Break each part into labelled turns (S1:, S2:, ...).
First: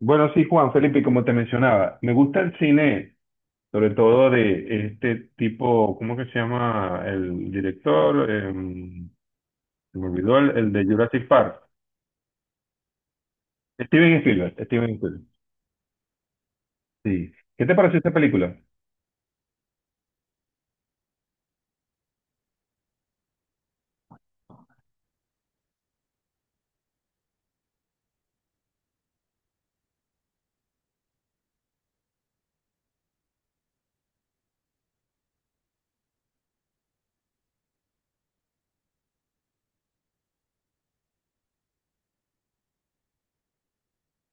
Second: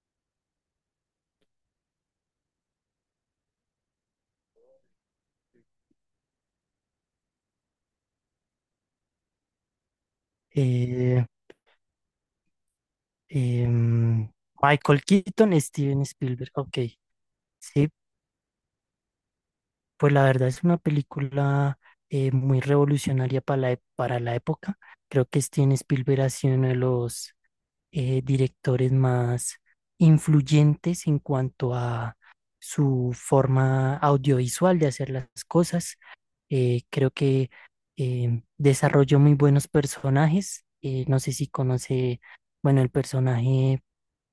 S1: Bueno, sí, Juan Felipe, como te mencionaba, me gusta el cine, sobre todo de este tipo, ¿cómo que se llama el director? Se me olvidó el de
S2: Eh,
S1: Jurassic Park. Steven
S2: em,
S1: Spielberg, Steven
S2: Michael
S1: Spielberg.
S2: Keaton, Steven Spielberg. Ok,
S1: Sí. ¿Qué te
S2: sí,
S1: pareció esta película?
S2: pues la verdad es una película muy revolucionaria para para la época. Creo que Steven Spielberg ha sido uno de los directores más influyentes en cuanto a su forma audiovisual de hacer las cosas. Creo que desarrolló muy buenos personajes. No sé si conoce, bueno, el personaje.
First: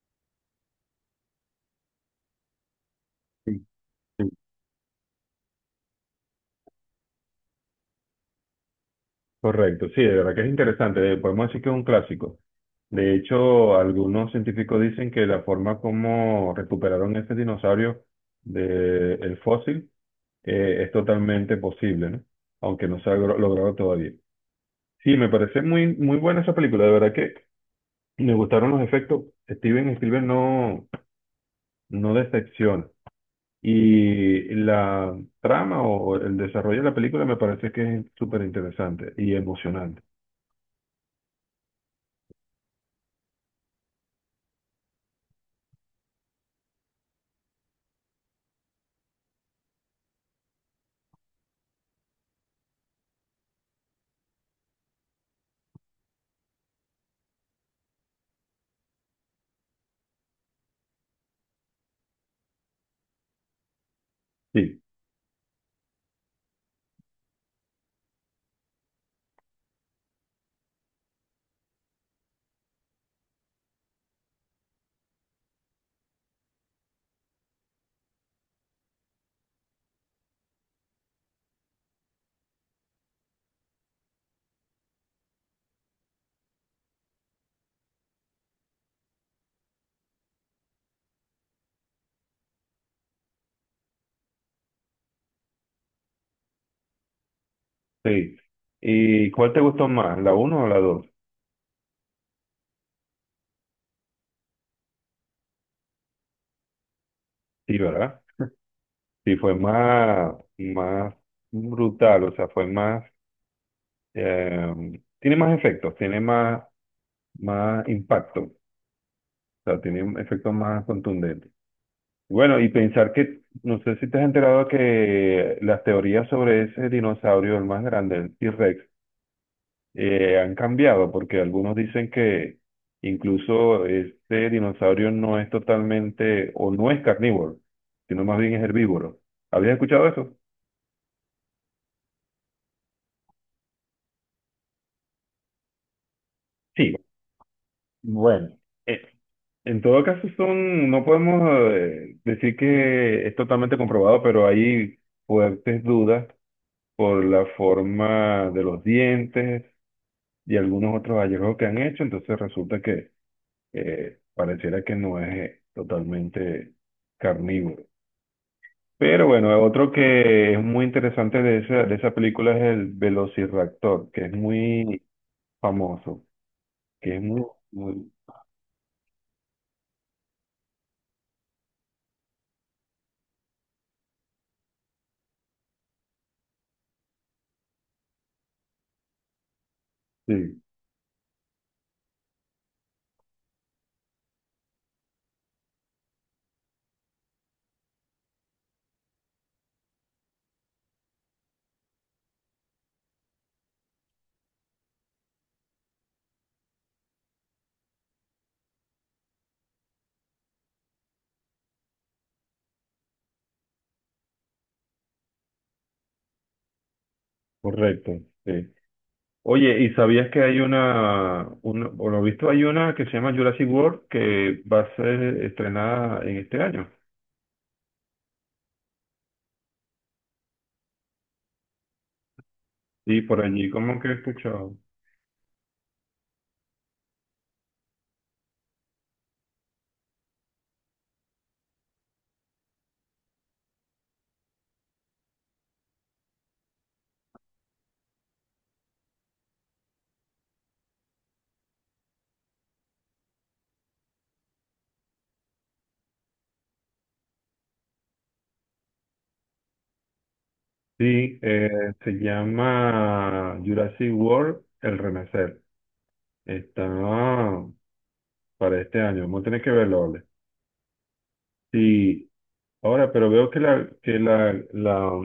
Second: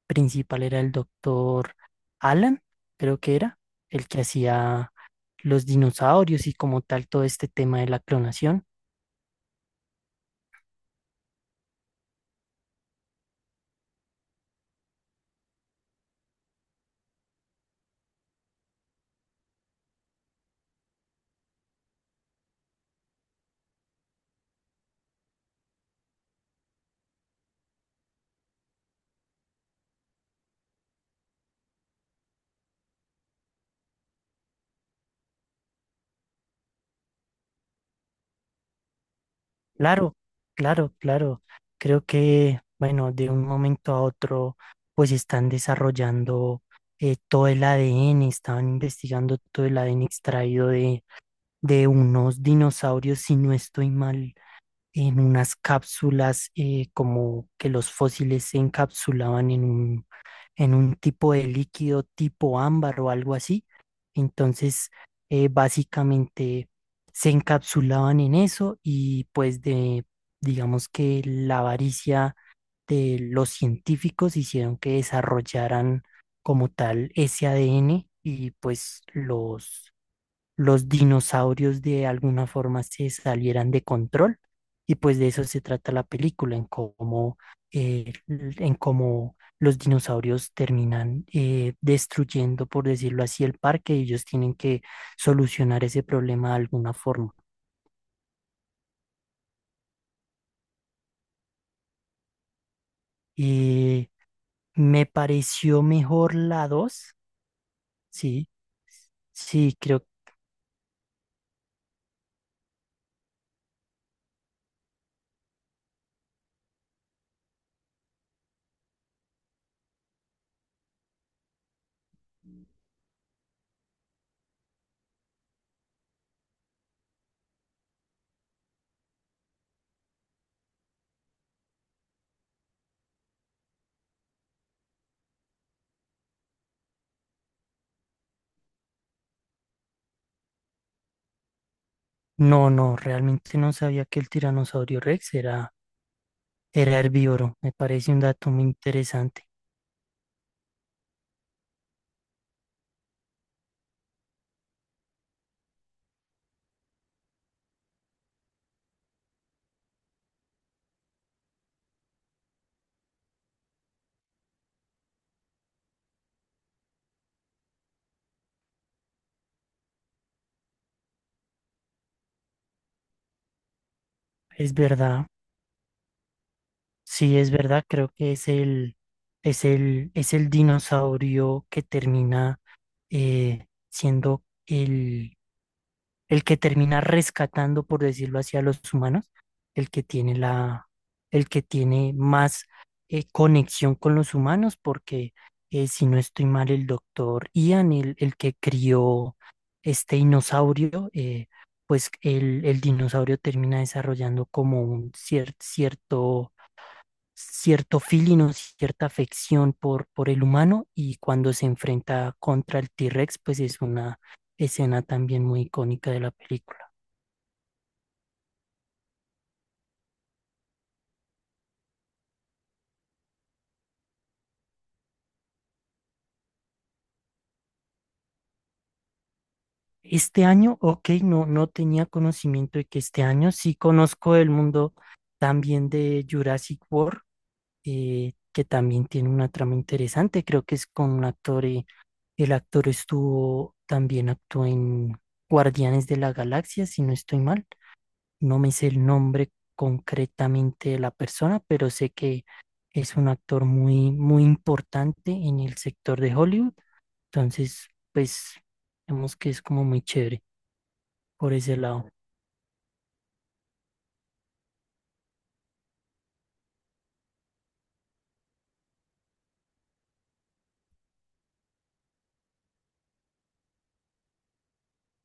S2: Principal era el doctor Alan, creo que era,
S1: Sí,
S2: el que
S1: sí.
S2: hacía los dinosaurios y como tal todo este tema de la clonación.
S1: Correcto, sí, de verdad que es interesante. Podemos decir que es un clásico. De hecho, algunos científicos dicen que la forma como recuperaron este dinosaurio del fósil es totalmente posible, ¿no? Aunque no se ha logrado todavía. Sí, me parece muy, muy buena esa película. De verdad que me gustaron los efectos. Steven Spielberg no, no decepciona. Y la trama o el desarrollo de la película me parece que es súper interesante y emocionante.
S2: Claro, claro. Creo que, bueno, de un momento a otro, pues están desarrollando todo el ADN, estaban investigando todo el ADN extraído de unos dinosaurios, si no estoy mal, en unas cápsulas, como que los fósiles se encapsulaban en un tipo de líquido tipo ámbar o algo así.
S1: Sí,
S2: Entonces, básicamente se encapsulaban en eso y pues de, digamos que la avaricia de los científicos hicieron que desarrollaran como tal ese ADN y pues los dinosaurios de alguna forma se salieran de control. Y pues de eso se trata la película, en cómo los dinosaurios terminan destruyendo, por decirlo así, el parque y ellos tienen que solucionar ese problema de alguna forma.
S1: sí. ¿Y cuál te gustó más, la uno o la dos?
S2: Eh, me pareció mejor la dos,
S1: Sí, ¿verdad?
S2: sí,
S1: Sí, fue
S2: sí, creo,
S1: más, más brutal, o sea, fue más, eh, tiene más efectos, tiene más, más impacto, o sea, tiene efectos más contundentes. Bueno, y pensar que, no sé si te has enterado que las teorías sobre ese dinosaurio, el más grande, el T-Rex, han cambiado, porque algunos dicen que incluso este dinosaurio no es totalmente o no es carnívoro, sino más bien es herbívoro. ¿Habías escuchado eso?
S2: no, no, realmente no sabía que el tiranosaurio Rex era,
S1: Sí,
S2: era herbívoro, me parece un
S1: bueno,
S2: dato muy
S1: Eh,
S2: interesante.
S1: en todo caso, son, no podemos decir que es totalmente comprobado, pero hay fuertes dudas por la forma de los dientes, y algunos otros hallazgos que han hecho, entonces resulta que pareciera que no es totalmente carnívoro. Pero bueno, otro que es muy interesante de esa película es el Velociraptor, que es
S2: Es
S1: muy
S2: verdad,
S1: famoso, que es
S2: sí,
S1: muy,
S2: es verdad, creo
S1: muy-
S2: que es es el dinosaurio que termina siendo el que termina rescatando, por decirlo así, a los humanos, el que tiene
S1: sí,
S2: la, el que tiene más conexión con los humanos, porque si no estoy mal, el doctor Ian, el que crió este dinosaurio, pues el dinosaurio termina desarrollando como un cierto feeling o cierta afección por el humano y cuando se enfrenta contra el T-Rex, pues es una escena también muy icónica de la película.
S1: correcto, sí. Oye, ¿y sabías que hay una, por lo visto hay una que se llama Jurassic World que va a ser estrenada en este año?
S2: Este año, ok, no, no tenía conocimiento de que
S1: Sí,
S2: este
S1: por
S2: año
S1: allí
S2: sí
S1: como que he
S2: conozco el
S1: escuchado.
S2: mundo también de Jurassic World, que también tiene una trama interesante, creo que es con un actor, el actor estuvo, también actuó en Guardianes de la Galaxia, si no estoy mal. No me sé el nombre concretamente de la persona, pero sé que es un actor muy, muy importante en el sector de Hollywood. Entonces, pues, vemos que es como muy chévere
S1: Sí,
S2: por ese lado.
S1: se llama Jurassic World El Renacer. Está para este año. Vamos a tener que verlo, ¿vale? Sí, ahora, pero veo que la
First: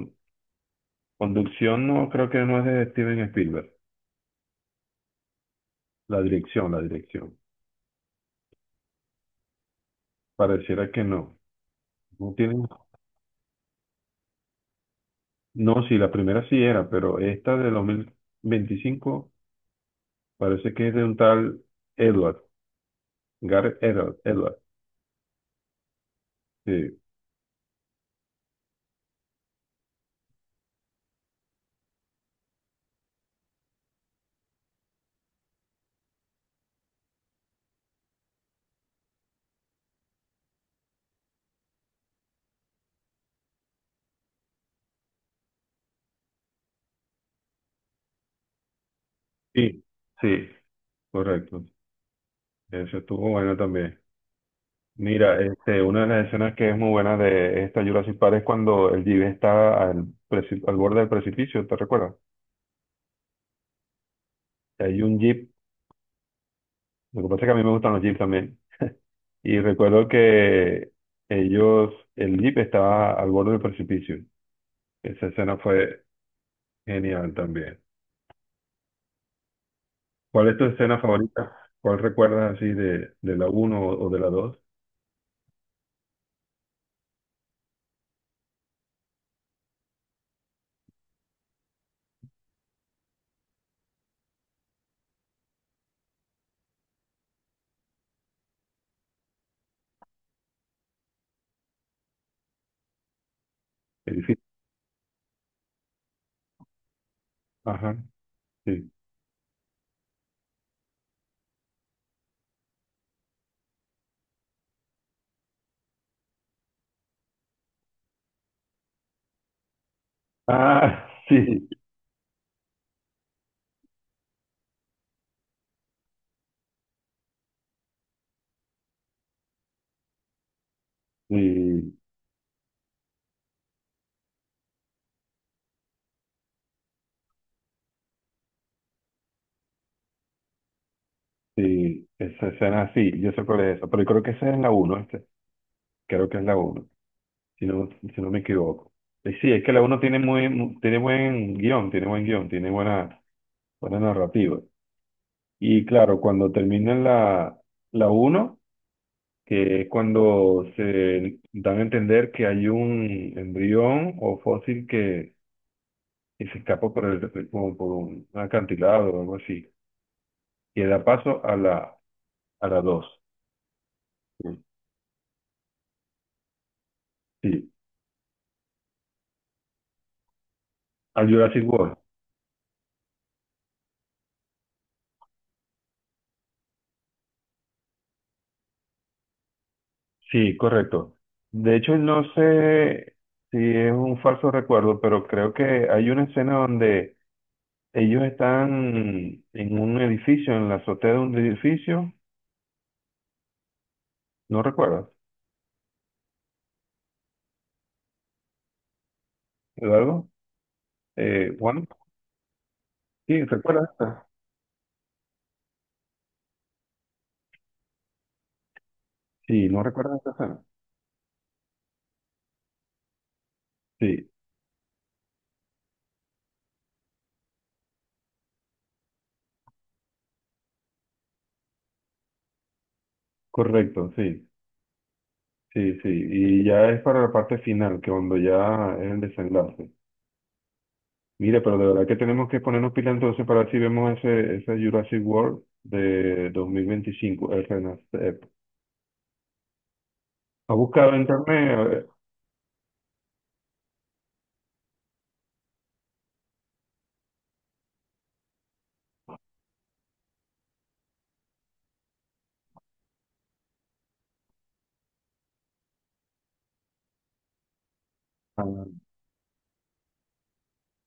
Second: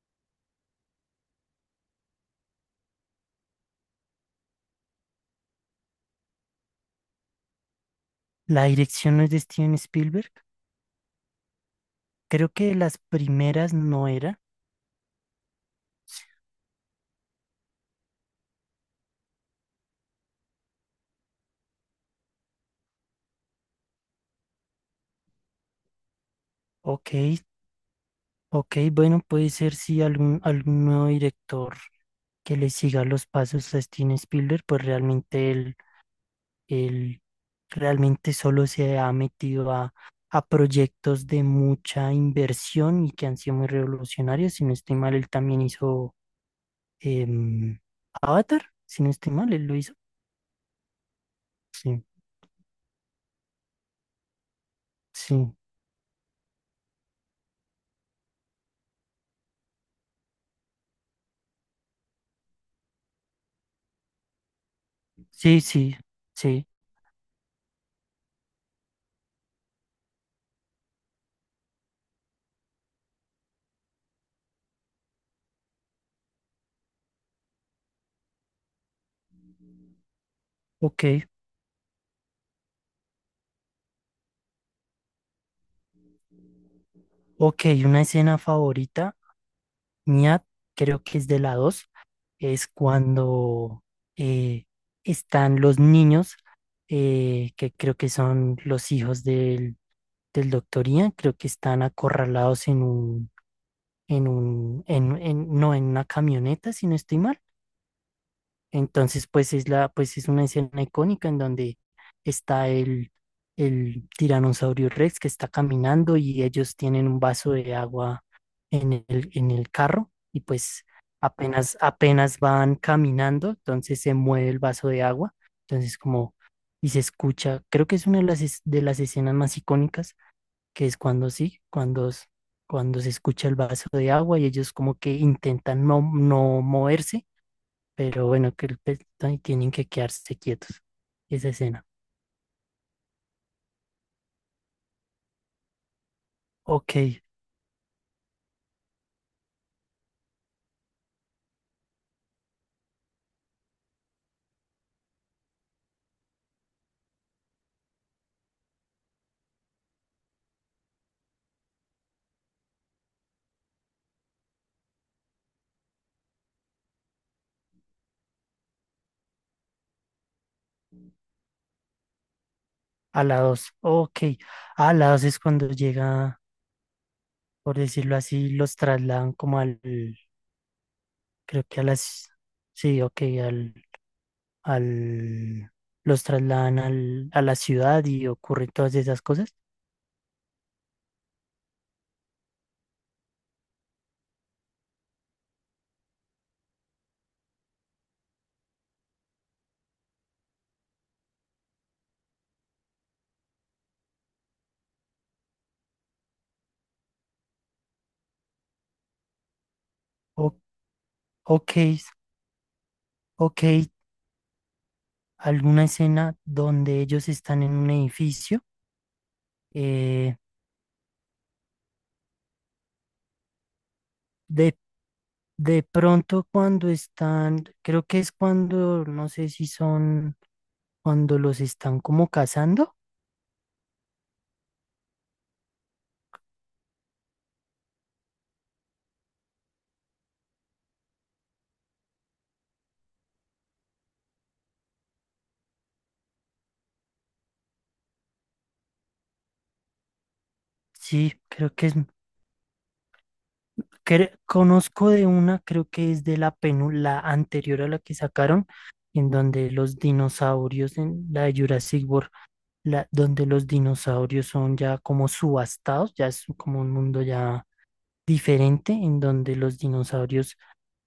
S1: conducción no creo que no es de Steven Spielberg. La dirección, la dirección.
S2: La dirección no es de Steven Spielberg.
S1: Pareciera que no. No
S2: Creo
S1: tiene,
S2: que las primeras no era.
S1: no, sí, la primera sí era, pero esta de 2025 parece que es de un tal Edward, Gareth Edward, Edward. Sí,
S2: Ok, ok, bueno, puede ser si algún nuevo director que le siga los pasos a Steven Spielberg, pues realmente él realmente solo se ha metido a proyectos de mucha inversión y que han sido muy revolucionarios. Si no estoy mal, él también hizo em, Avatar. Si no estoy mal, él lo
S1: sí,
S2: hizo.
S1: sí, correcto.
S2: Sí,
S1: Eso estuvo bueno también. Mira,
S2: sí,
S1: este, una de las escenas que es muy buena de esta Jurassic Park es cuando el jeep está al borde del precipicio, ¿te recuerdas? Hay un jeep,
S2: sí, sí, sí.
S1: lo que pasa es que a mí me gustan los jeeps también, y recuerdo que ellos, el jeep estaba al borde del precipicio. Esa escena fue genial también. ¿Cuál es tu escena
S2: Ok,
S1: favorita? ¿Cuál recuerdas así de la uno o de la dos?
S2: ok. Una escena favorita mía, creo que es de la 2, es cuando eh, están los niños, que creo que son los hijos del doctor Ian, creo que están acorralados en
S1: Edificio.
S2: no en una camioneta, si no estoy mal.
S1: Ajá, sí.
S2: Entonces, pues es la, pues es una escena icónica en donde está el tiranosaurio Rex que está caminando y ellos tienen un vaso de agua en el carro y pues
S1: Ah, sí,
S2: apenas, apenas van caminando, entonces se mueve el vaso de agua, entonces como, y se escucha, creo que es una de de las escenas más icónicas que es cuando sí,
S1: sí,
S2: cuando se escucha el vaso de agua y ellos como que intentan no, no moverse, pero bueno, que el pez- ay, tienen que quedarse quietos. Esa escena.
S1: sí, esa escena, sí, yo sé cuál es esa, pero yo creo que esa es la una, creo que es la uno
S2: Ok,
S1: si no, si no me equivoco. Sí, es que la uno tiene muy, tiene buen guión, tiene buen guión, tiene buena, buena narrativa. Y claro, cuando termina la, la uno que es cuando se dan a entender que hay un embrión o fósil que se escapa por, el, como por un acantilado o algo así, que da paso a la dos.
S2: a la dos. Ok, a la dos es cuando llega,
S1: Sí,
S2: por decirlo así, los trasladan como al,
S1: al
S2: creo
S1: Jurassic
S2: que a
S1: World.
S2: las, sí, ok, al, los trasladan al, a la ciudad y ocurren todas esas cosas.
S1: Sí, correcto. De hecho, no sé si es un falso recuerdo, pero creo que hay una escena donde ellos están en un edificio, en la azotea de un edificio. ¿No recuerdas? ¿Algo?
S2: O- ok,
S1: Juan, sí,
S2: ok,
S1: ¿recuerdas esta?
S2: alguna escena donde ellos están en un edificio.
S1: Sí, ¿no recuerdas esta
S2: Eh,
S1: escena? Sí,
S2: de, de pronto cuando están, creo que es cuando, no sé si son cuando los están como cazando.
S1: correcto, sí, sí, sí. Y ya es para la parte final, que cuando ya es el desenlace. Mira, pero de verdad que tenemos que ponernos pila entonces para ver si vemos ese, ese Jurassic World de 2025, el Renacer. ¿Ha buscado en
S2: Sí,
S1: internet?
S2: creo
S1: A
S2: que es,
S1: ver.
S2: cre- conozco de una, creo que es de la penu- la anterior a la que sacaron, en donde los dinosaurios, en la de Jurassic World, la, donde los dinosaurios son ya como subastados, ya es como un mundo ya
S1: Ah,
S2: diferente en donde los dinosaurios,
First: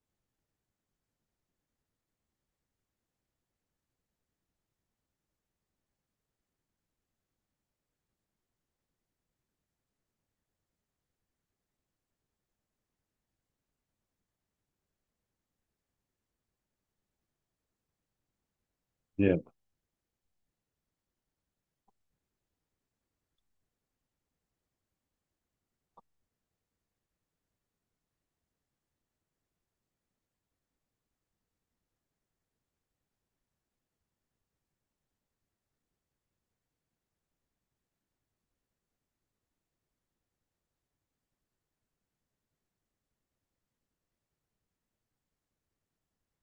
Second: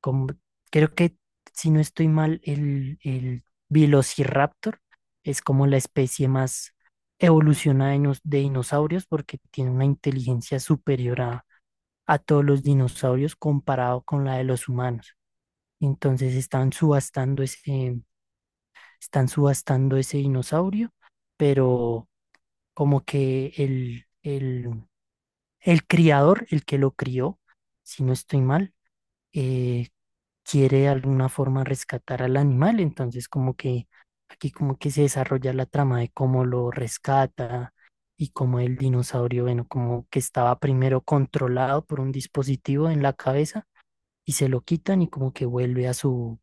S2: como, creo que si no estoy mal, el Velociraptor es como la especie más evolucionada de nos- de dinosaurios porque tiene una inteligencia superior a todos los dinosaurios comparado con la de los humanos. Entonces están
S1: bien,
S2: subastando ese dinosaurio, pero como que el criador, el que lo crió, si no estoy mal, eh, quiere de alguna forma rescatar al animal, entonces como que aquí como que se desarrolla la trama de cómo lo rescata y cómo el dinosaurio, bueno, como que estaba primero controlado por un dispositivo en la cabeza y se lo quitan y como que vuelve a su,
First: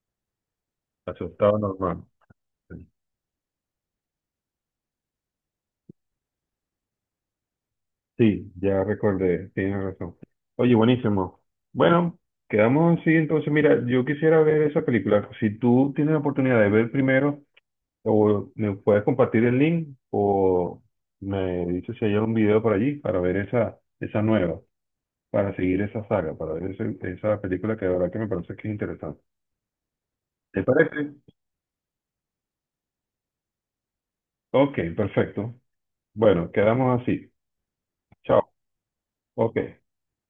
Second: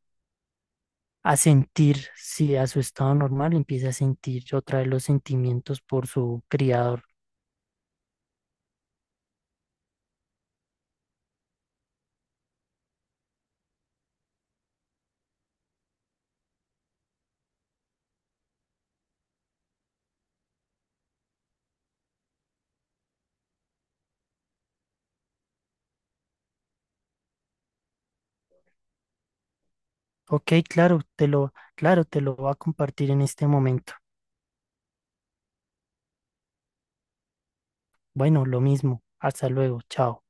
S2: a
S1: asustado normal.
S2: sentir, sí, a su estado normal, empieza a sentir otra vez los sentimientos por su criador.
S1: Sí, ya recordé, tienes razón. Oye, buenísimo. Bueno, quedamos así entonces. Mira, yo quisiera ver esa película. Si tú tienes la oportunidad de ver primero, o me puedes compartir el link, o me dices si hay algún video por allí para ver esa, esa nueva, para seguir esa saga, para ver esa película que de verdad que me parece que es interesante.
S2: Ok,
S1: ¿Te
S2: claro,
S1: parece?
S2: claro, te lo voy a compartir en este momento.
S1: Ok, perfecto. Bueno, quedamos así.
S2: Bueno,
S1: Chao.
S2: lo mismo. Hasta
S1: Ok.
S2: luego. Chao.